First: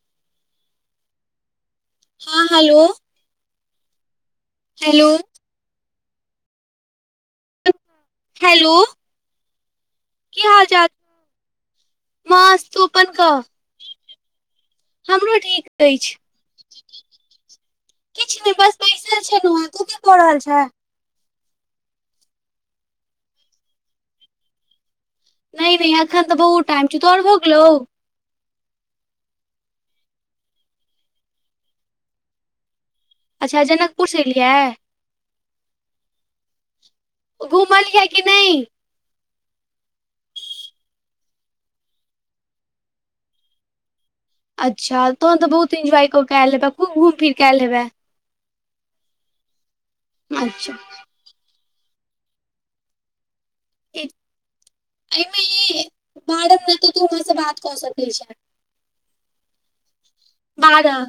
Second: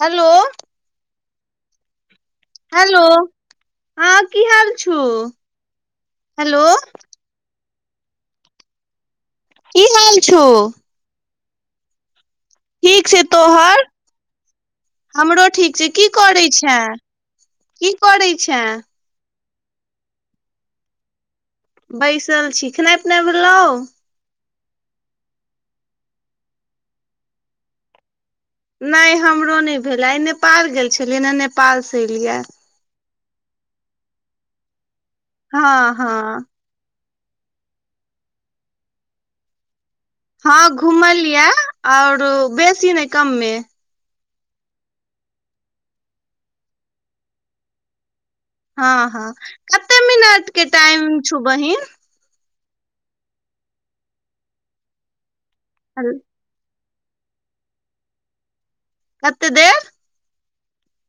हेल हँ हेल हेलो हँ की हाल छु हेल हेलो की कि छौ हाल चाल मस् ठीक छै तोह हमरो ठीक छै की करैत छै की करैत छ रे छेनुआं तू की कऽ रहल बैसल छी खेनाइ पिना भेल नहि नहि अखन त बहुत टाइम छै तोहर भोगल नहि हमरो नहि भेलै आइ नेपाल गेल छलियै हे नेपाल से एलिय अच्छा जनकपुर से एलिय हँ ह घुमलिय कि नह हँ घुमलियै आओर बेसी ने कमम अच्छा तहन तऽ बहुत इन्जॉय कय ल हेब खू घुम फिर कय ल हेब हँ हँ कते मिनट के अच्छा टाइम छौ बहि एहिमे इ बाड ने तऽ तू हमरा से बात कऽ सकै छ कतेक दे बार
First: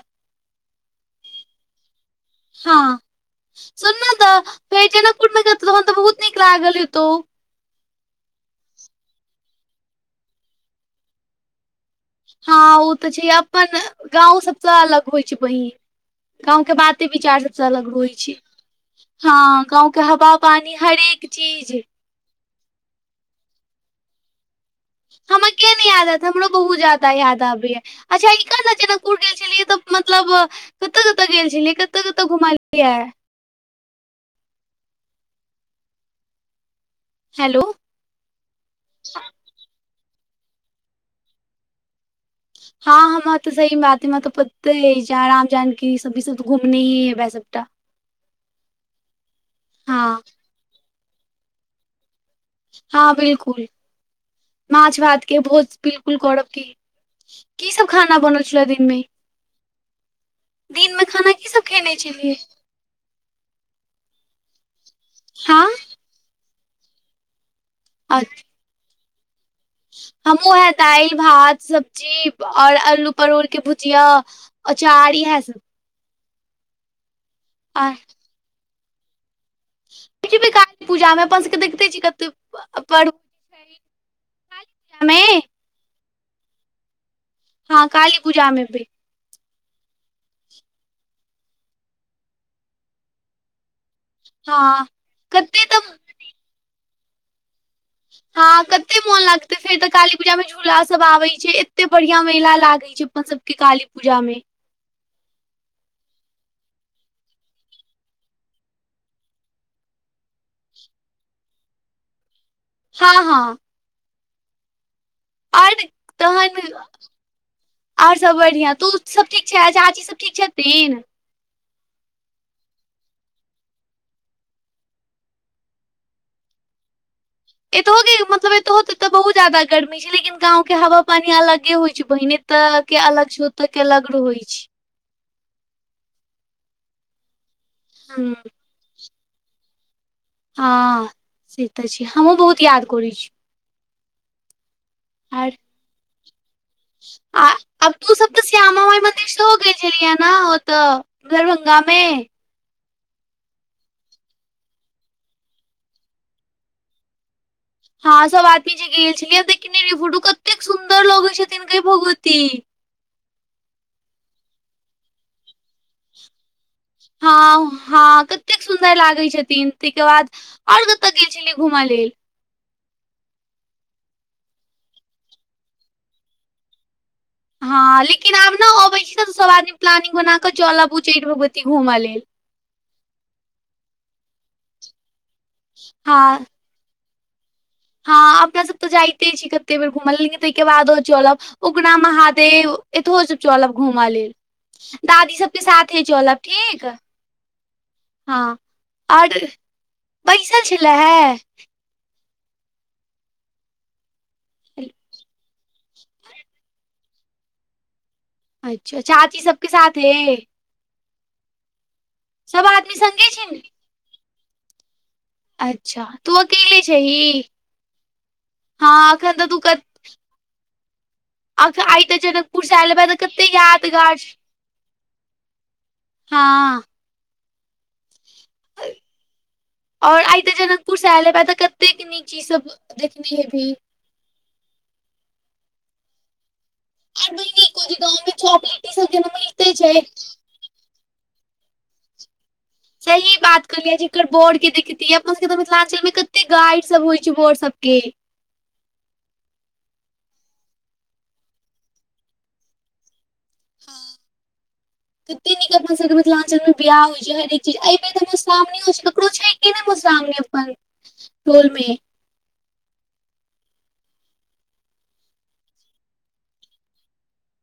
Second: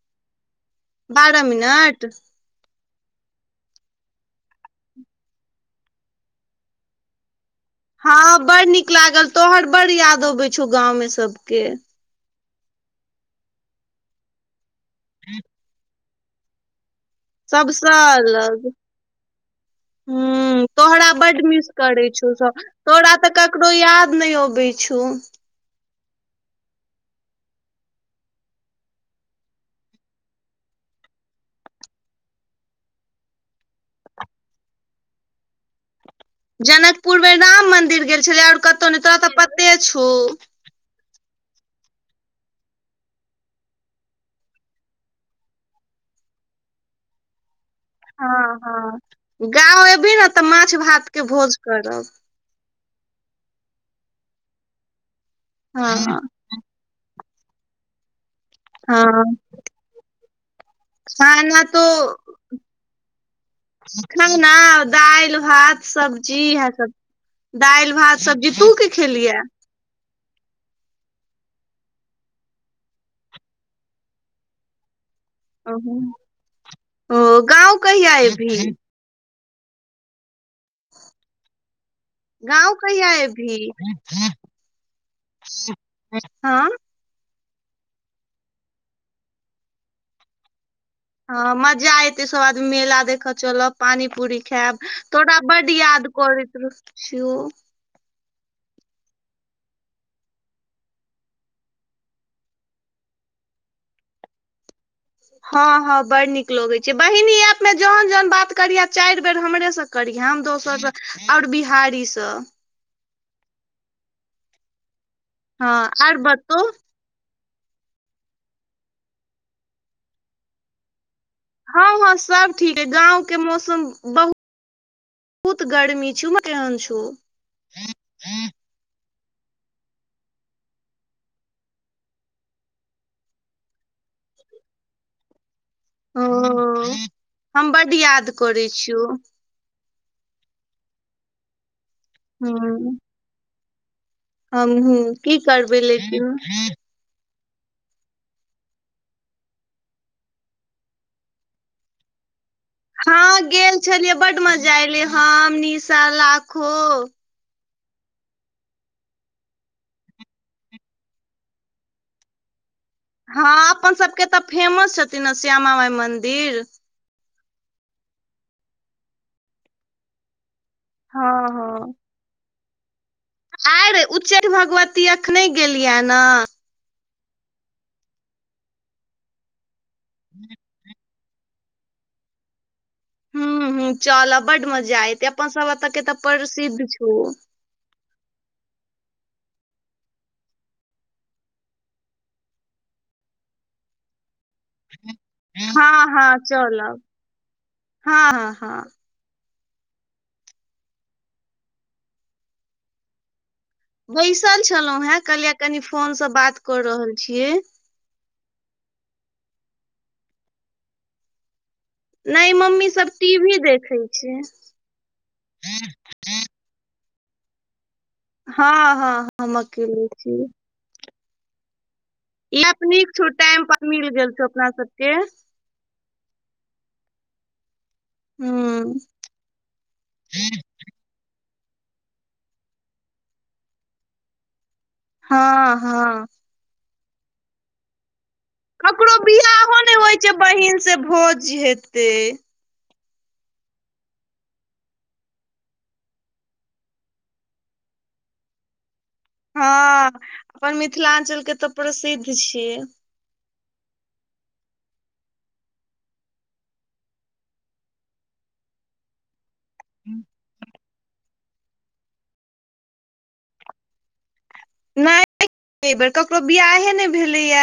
बारह मिनट हा सुनना तऽ भेटे न कुमे हन तऽ बहुत नीक लागल ह त हँ बड़ नीक लागल तोहर बड्ड याद अबैत छौ गाँंव मे सबक हँ ओ तऽ छै अपन गाँंव सबसँ अलग होइ छै बहिन गाँंव के बा विचार सबसऽ अलग सबसँ होइ छ अलग हँ गाँवके हवा ह पानी तोहरा हरेक बड मिस चीज करै छौ सब तोरा तऽ ककरो याद न अब हमरा के न याद आत है हमरो बहुत ज्यादा याद आबै ह अच्छा एक ने जनकाकूर गेल छलियै तऽ मतल कतय कतय गेल छलियै कतय कतहु घुमलिय जनकपुर मे हेलो राम मंदिर गेल छलै आर कतहु नहि तोरा तऽ पते छ हँ हम तऽ सही बात हमा तऽ पते अछि राम जानकी सब सब घुमने ही हेबै सबट हँ हँ गा एबी हँ ने तऽ माछ भात के भोज कर हँ बिलकुल माछ भात के भोज हँ बिलकुल करव क की सब खाना बनल छलै दिनम साना त छलियै खान दालि हँ भात सब्जी इएह स दालि भात सब्जी तू की खेलिय हमहुँ हे दालि भात सब्जी और आलू परोर के भुजिय अचार इहे स ओ ओ गाँव आ कहिआ एबी [unintelligible] पूजामे अपन सभके देखे छी कटेक गाँव कहिआ एब ही मे ह हँ काली पूजा में एभे हँ मजा एते सब आदमी मेला देख चलब पानी पूड़ी खायब हँ तोरा कते बड तऽ याद [inaudible] हँ ह कते मन लागते फेर त काली पूजा मे झूला सब आबे छै एते बढ़ियां मेला लागे छै अपन सब के काली पूजामे हँ हँ बड़ नीक लगैत छै बहिनी ऐप मे जहन जहन बात करिय चारि बेर हमरे सभ करिहन दोसरसँ आओर बिहारीसँ हँ हँ आर हँ तहन बतो आओर सब बढ़िआँ तु सब ठीक छै झाजी सब ठीक छथिन हँ हँ सब ठीक है गाँंव के मौसम बहुत बहुत गर्मी छौ उमहर कहैन छै एतहो के मतब एतहु बहुत जयदा गर्मी लेकिन गांव के हवा पानी अलगे होइ छै बहिने ए त के अलग छै ओत के अलग रहै छै ओ हम बड याद हूँ करै छियौ हँ से त छै हमहूँ बहुत याद करैत छी हमहूं की आर करबे ले के आ तू सब त श्यामा माइ मन्दिर सेहो गेल छलहिं ने ओत दरभंगा मे हँ गेल छलियै बड मजा एले हम निशा लाखो हँ सब आदमी जे गेल छैल ही ह देखने रहिय फोटो कतेक सुन्दर लगे छथिन गए भगवती हँ अपन सभके त फेमस छथिन ने श्यामा माइ मंन्दिर हँ हँ कतेक सुन्दर लागै छथिन ताहिके बाद आओर कतय गेल हँ छलियै घूम हँ लेल आर उच्चै भगवती अखने गेलिय ने हँ लेकिन आब ने अबै छी तऽ सभ आदमी प्लानिंग बना कऽ चलब उचैचठ भगवती घूमऽ लेल ह ह चल बड मजा आयते अपन सब ए त के त हँ प्रसिद्ध छौ हँ अपना सब तऽ जाइते छी कते बेर घूमल लेकिन ताहिके बादो चलब उगनाा महादेव इथ हो सब चलब घुमालेल दादी सबके हँ साथ हे हँ चलब ठीक चलब हँ आर बैसल छल है बैसल छलहुं हेँ कलए कनि फोन से बात कर रहल छियै अच्छा चाची सबके साथे नए मम्मी आदमी सब संगे छी टीभी ने देखै छै अच्छा तो अकेले छीही हँ हँ हम अकेले छी अख आइ त ई जगनकपुर से अपने आइल नीक हेम त छौ कटक टाइम पर मिल यादगार गेल छौ अपना सबके हँ हूँ आओर आइत जनकपुर जनकपुर सा आईल हेबा तऽ कतेक नीक चीज सब देखने हेभी हँ हँ हर महिने को दी गाँवमे ककरो वियाहने होइ छै बहिन से भोज हेते सही बात कहलिय जे एककर बोर के देखितिय अपन सबके तऽ मिथिलांचल मे कते गाली सब होइ छै बोर सब के हँ अपन मिथलांचल के त प्रसिद्ध छियै हँ कते नीक अपना सबके मिथिलाञ्चल मे बियाह होइ छै हरेक चीज एहि बेर त मधुश्रामीनियो छै ककरो छै कि कने मुसरामनी अपन टोलमे नहि एहि बेर ककरो बियहे नहि भेलैय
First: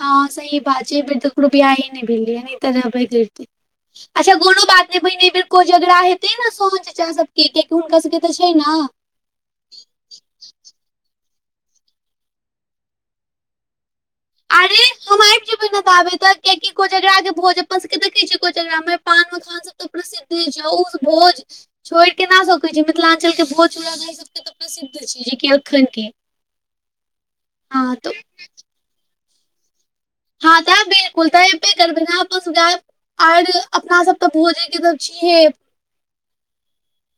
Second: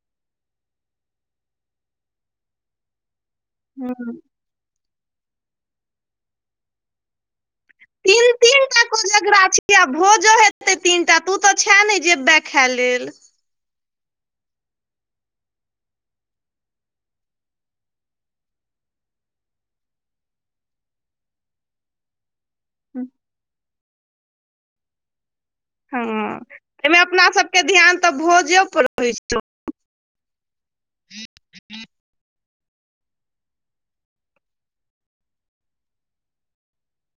हँ सही बात छै फर त ककरो भी आइ नहि भेललिय तऽ करितै ह अच्छा कोनो बात नहि पहिने एहि बेर को झगड़ा हेतै ने सोच चा सबके कियाकि हुनका सबके तीन तऽ छै तीन न टा कोजगरा छीयै भोजो हेतै तीनटा तू तऽ छेने जेबय खाय लेल अरे हम आबि जेबै ने तऽ आबे त कियाकि कोजगरा के अपन सब के भोज देखे छियै कोजगरा मे पान मखान स प्रसिद्ध ज भोज छोड़ के न सकय मिथिलांचल के बोज चूलााई सब के तऽ प्रसिद्ध छै जे क हँ एहिमे अपना सबके ध्यान तऽ भोजेो पर रह छ हँ तऽ बिल्कुल तय एबे करबे नऽ [unintelligible] आर अपना सब तऽ भोजे के तऽ छिय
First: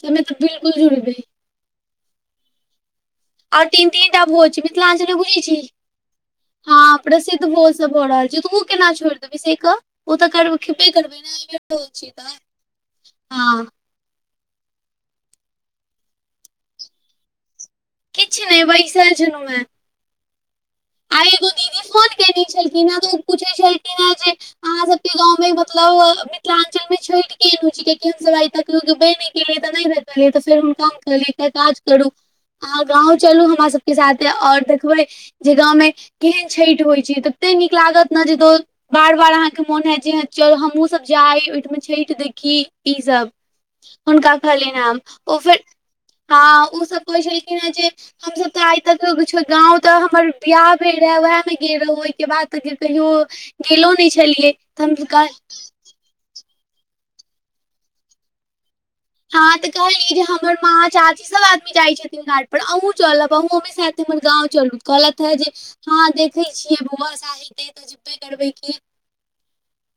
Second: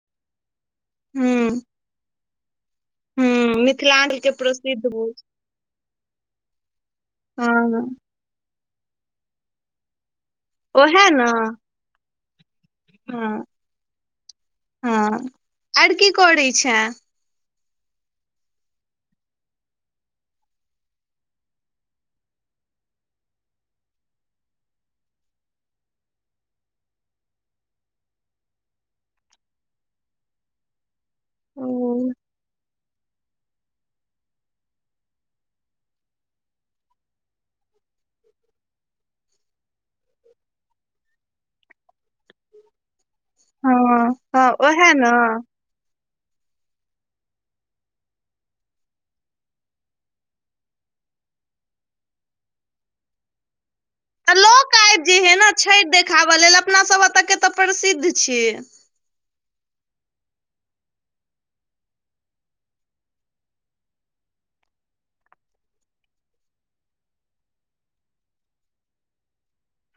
तमे तऽ बिल्कुल झुड़बै हूँ हूँ आऔर तीन तन मिथिलाञ्चल टा के भोज छै प्रसिद्ध मिथलांचल मे भोज बुजी छ हँ प्रसिद्ध भोज हँ सब भ रहल छै तू ओ केना छोड़ि देष ओ तऽ कर खेपे ओहे करबै न नऽ एतो छि तऽ हँ हँ आर की करै किछ नहि बैसार छै नुह आई एगो दीदी फोन केने छलखिन हे तो पूछे छलखिन हे जे अहाँ सब के गांव मे मतलब मिथिलाञ्चल मे छठिके गुरुजीके केन सब आइ तक गेबे नहि केलिय तऽ नहि भेटलियै तऽ फेर हुनका ल तऽ ओ काज करू अहाँ गाँंव चलु हमरा सबके साथे और देखब जे गाँवमे केहन छठि होइ छै तते नीकलागत ने जे दो बार बार अहाँके मोन हयत जे चल हमहूँ सब जाइ ओहिठमा छठि देखी ईस हँ हुनका हँ ओहे खलिनााम न ओ फे हँ ओ सब कहै छलखिन हे जे हमस तऽ आइ तक किछो गाँंव तऽ हम बियाह भेल रहे वएह में गेल रहौ ओहि के बाद त कहियो गेलो नहि छ तऽ लोक आबि जे हे ने छठि देखाबय लेल अपना सब एतऽ के तऽ प्रसिद्ध छि हँ तऽ कहली जे हमर माँ चाची सब आदमी जाइ छथ घाट पर अहूँ चलब अहहुँमे साथ हमर गाव चल कहलत हे ज हँ देखे छियै बौआस हेतै तऽ जबबे करबै क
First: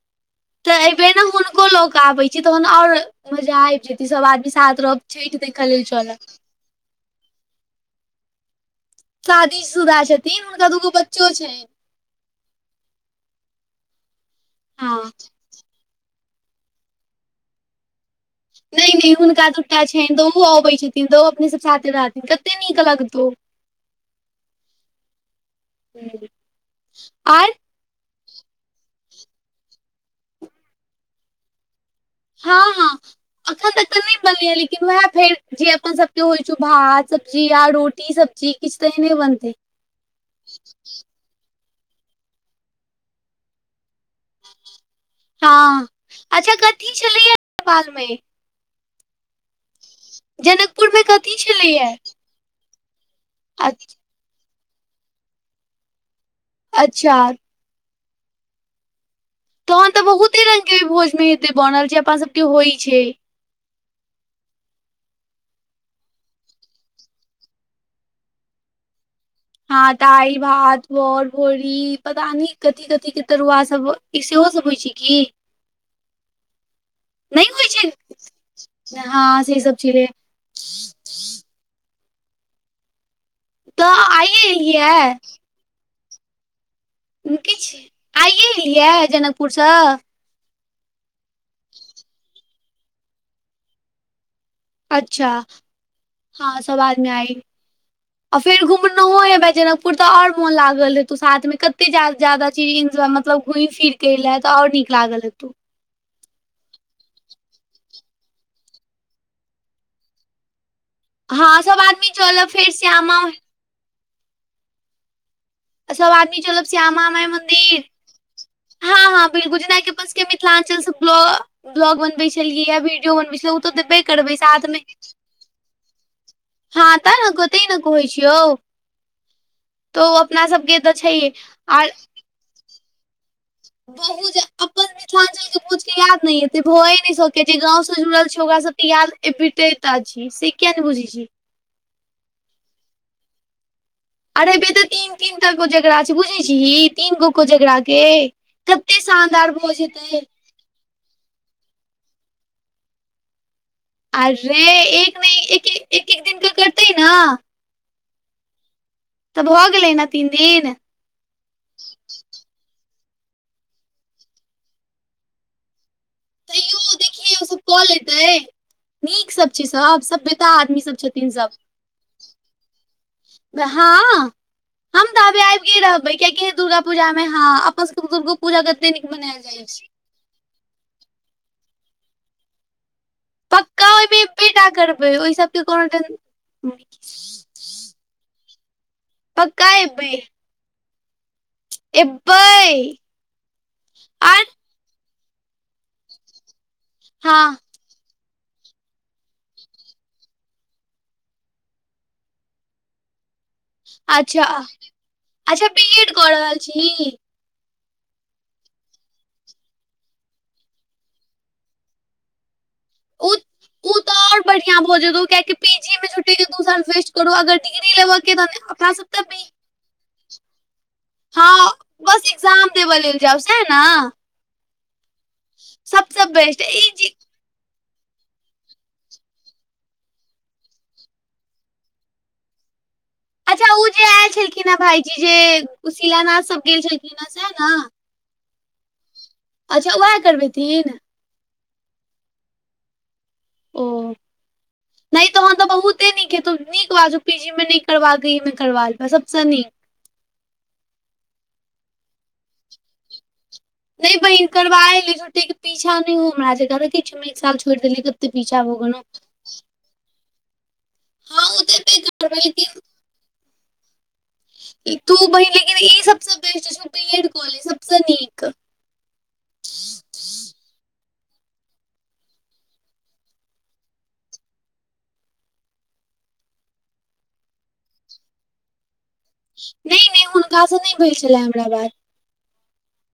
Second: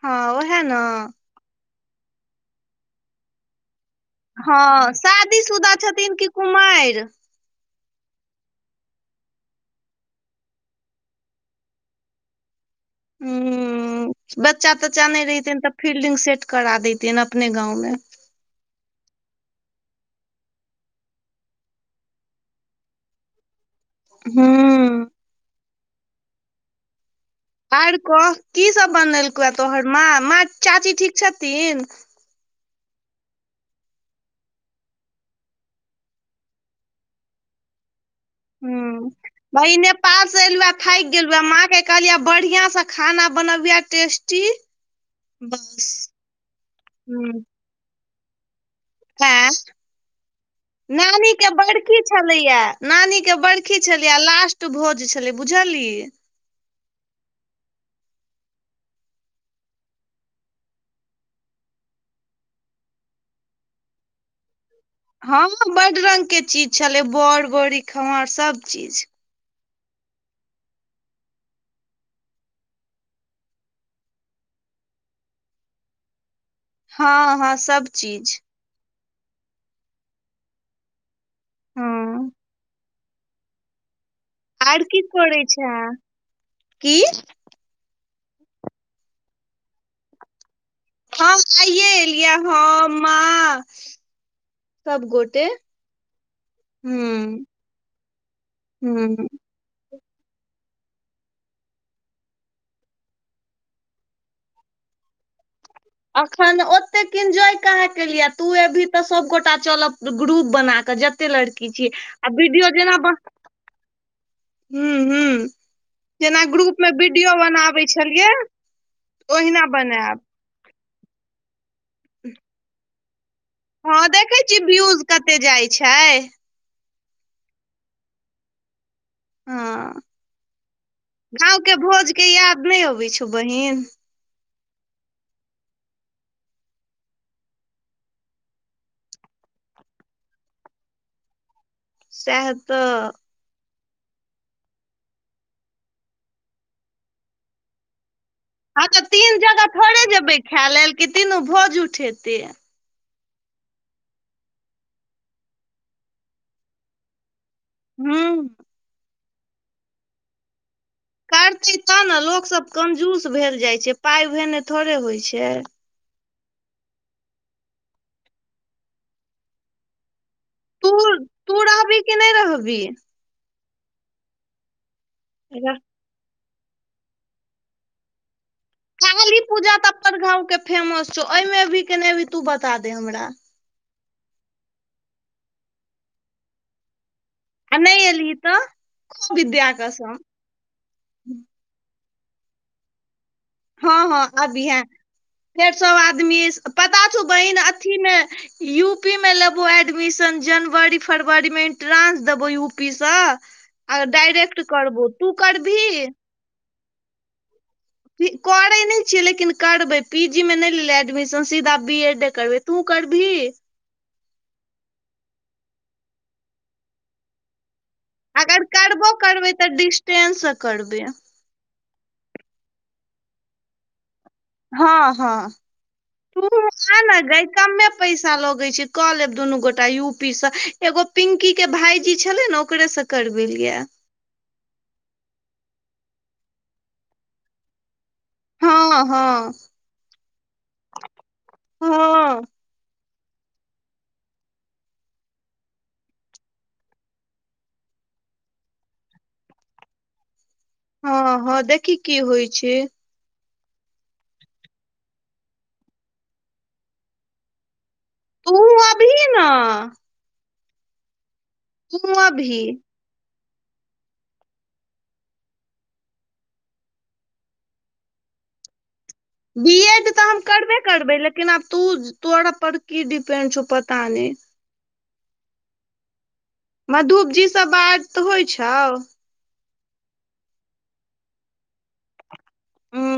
ह तऽ ए बेेर ने हुनको ल आबे छै तहन आओर मजा आबि जे ई सब आदमी साथ रह छठि देखऽ लेल चल कुमार शादी सुधा छथिन हुनका दूगो बच्चो ह बच्चा हँ तच्चा नहि रहितेन तऽ फिलल्डिंग सेट करा देतेन अपने गांव मे नहि नहि हुनका दूटा छनि तऽ ओ अबैत छथिन तऽ ओ अपने सब साथे रहथिन कते नीक लगत [inaudible] ह आ आर कह की सब बनेलको तोहर माँ माँ चाची ठीक छथि हँ ह अखन तक त नहि बनैया लेकिन वएह फेर जे अपन सबके होइ छै भात सब्जी आ रोटी स जी किछु तऽ ह नहि बनत पार से एलु थाकि गेलु ह माँं के कहलिये बढ़िया से खाना बनवुे टेस्ट हँ अच्छा कथी छलैया नेपाल म ह जनकपुर मे नानी कथी के छलैया बरख छलैया नानी के बर्खी छलिय आ लास्ट भोज छलै बुझल अच्छ तहन तऽ बहुते रंग के भोज मे हेत बनल छै अपन सबके होइ छ हँ बड रंगग के चीज छलै बड़ बड़ी खमहर सब ची हँ दाल भात बर भोरी पता न कथी कथी के तरुआ स ई सेहो सब होइ छै क हँ हँ सब ची हँ से सब छल हँ तऽ आ आर की करै छ क किछु आइए एलियै जनकपुरसँ? हँ, आइए एलियै हम माँ सब अच्छा, गोटे हँ, सभ आदमी आई हूँ आ फेर घुमना हूँ हयाभै जनकपुर। तऽ आओर मोन लागल रहै, तू साथमे कतेक ज्यादा चीज एन्जॉय मतलब घुमि-फिरि। केले त आओर नीक लागल हेतै अखन ओतेक एन्जॉय कहऽ कऽ लिअ, तू अभी तऽ सभगोटा ग्रुप बना कऽ चलब। कतेय हँ लड़की सब छिय आदमी आ चलब वीडियो फेर जेना ब श्यामा हू हू सब आदमी जेना चलब ग्रुपमे श्यामा माइ वीडियो मंदिर बनाबै छलियै। हँ, हँ बिल्कूल जी ओहिना नहिके पासके बनायब मिथिलांचलसँ ब्ल ब्लॉग बनबै छलियै, या वीडियो बनबै छलै ओ तऽ। देबे हँ, करबै देखै छीय साथमे व्यूज कते जाइ छै। हँ, ता नेते न कहै छी यौ। हँ तऽ अपना सभके तऽ छै। गाँंव के आर भोज के याद नहि अबै छौ बहन? ब अपन मिथिलांचलके भोजके य याद नहि एते भए नहि सकै छै, जे गाव से जुड़ल छी ओकरा सभके याद अबिते तऽ छी से किया ने बुझे छी। सह तऽ। अरेबे तऽ तीन तीन तटाक जकरा छै, बुझै छी तीन गो को जकराके हँ, तऽ तीन जगह थोड़े जेबै खाय लेल, कि तीनू भोज उठेतै। अरे एक नहि एक एक दिन क करतै न। हँ। तऽ भऽ गेलैने तीन दिन करतै तब ने लोकसभ कंजूस भेल जाइ छै पाय भेने थोड़े होइत छै। तैयो देखिये ओ सभ कल लेते नीक सभ छै सभ सभ का आदमी सभ छथिन सभ के नहि रहबी। हँ, हम तब अ। बै कियाकि दुर्गा पूजामे हँ, अपन सभके दुर्गो पूजा कते नीक मनायल जाइ छै। गामके फेमस छौ, हिमे एबहि कि नहि तू बता दे हमरा। पक्का ओहिमे एबेटा करबै ओहि सभके कोनो आ नै एलेहि तऽ खो, पक्का दिव्या कसम। एबेए। हँ-हँ, आबहीए छै, फेर सभ आदमी पता छै हँ बहिन, अथीमे। यू पी मे लेबो एडमिशन जनवरी फरवरीमे इंट्रंस देबौ यू पी सऽ अच्छा, अच्छा, बी एड कऽ रहल छी? करे नहि छियै, लेकिन करबै पी जी मे नहि लेले एडमिशन सीधा बी एड करबे, तू करब? ओ, ओ त आओर बढ़ियां भऽ जेतौ कियाकि पी जी झेथेके दू साल वस्ते करो अगर डिग्री ले। अगर करबो, करबै तऽ डिस्टेंस करबै। हँ, बस ए्जाम देब लेल जाउस है ने। हँ, हँ, सबसँ तू बेस्ट ई आ जे ने गै कम्मे पैसा लगे छै, कऽ लेब दुनू गोटा यू पी से एगो पिंकी के भाईजी छले ने ओकरेसँ अच्छा, ओ जे आयल छलखिन हे भाईजी जे ओशिलानाथ सभ गेल छलखिन हे सह ने? हँ हँ। अच्छा उएह करबेथिन? हँ। ओ। नहि तहन तऽ बहुते नीक हेतौ नीक बात पी जी मे नहि करबाक एहि करबा लेब सभसँ नीक। हँ, हँ। देखि की होइ छै। नहि बहिन करबा एलै छुट्टीके पीछा नहि हो हमरा किछ एक साल छोड़ि देली। पीछा भो गनो न हँ तऽ एबे कुआ करबै भी लेकिन तू बहिन लेकिन ई सबसँ बेस्ट छै बी एड कॉलेज सबस नीक बी एड तऽ हम करबे करबै लेकिन आब त तोरा पर की डिपेंड छौ पता नहि मधुप जी सब बाढ़ तऽ होइ छौ नहि नहि हुनकासँ नहि भेल छलनि हमरा बार हूँ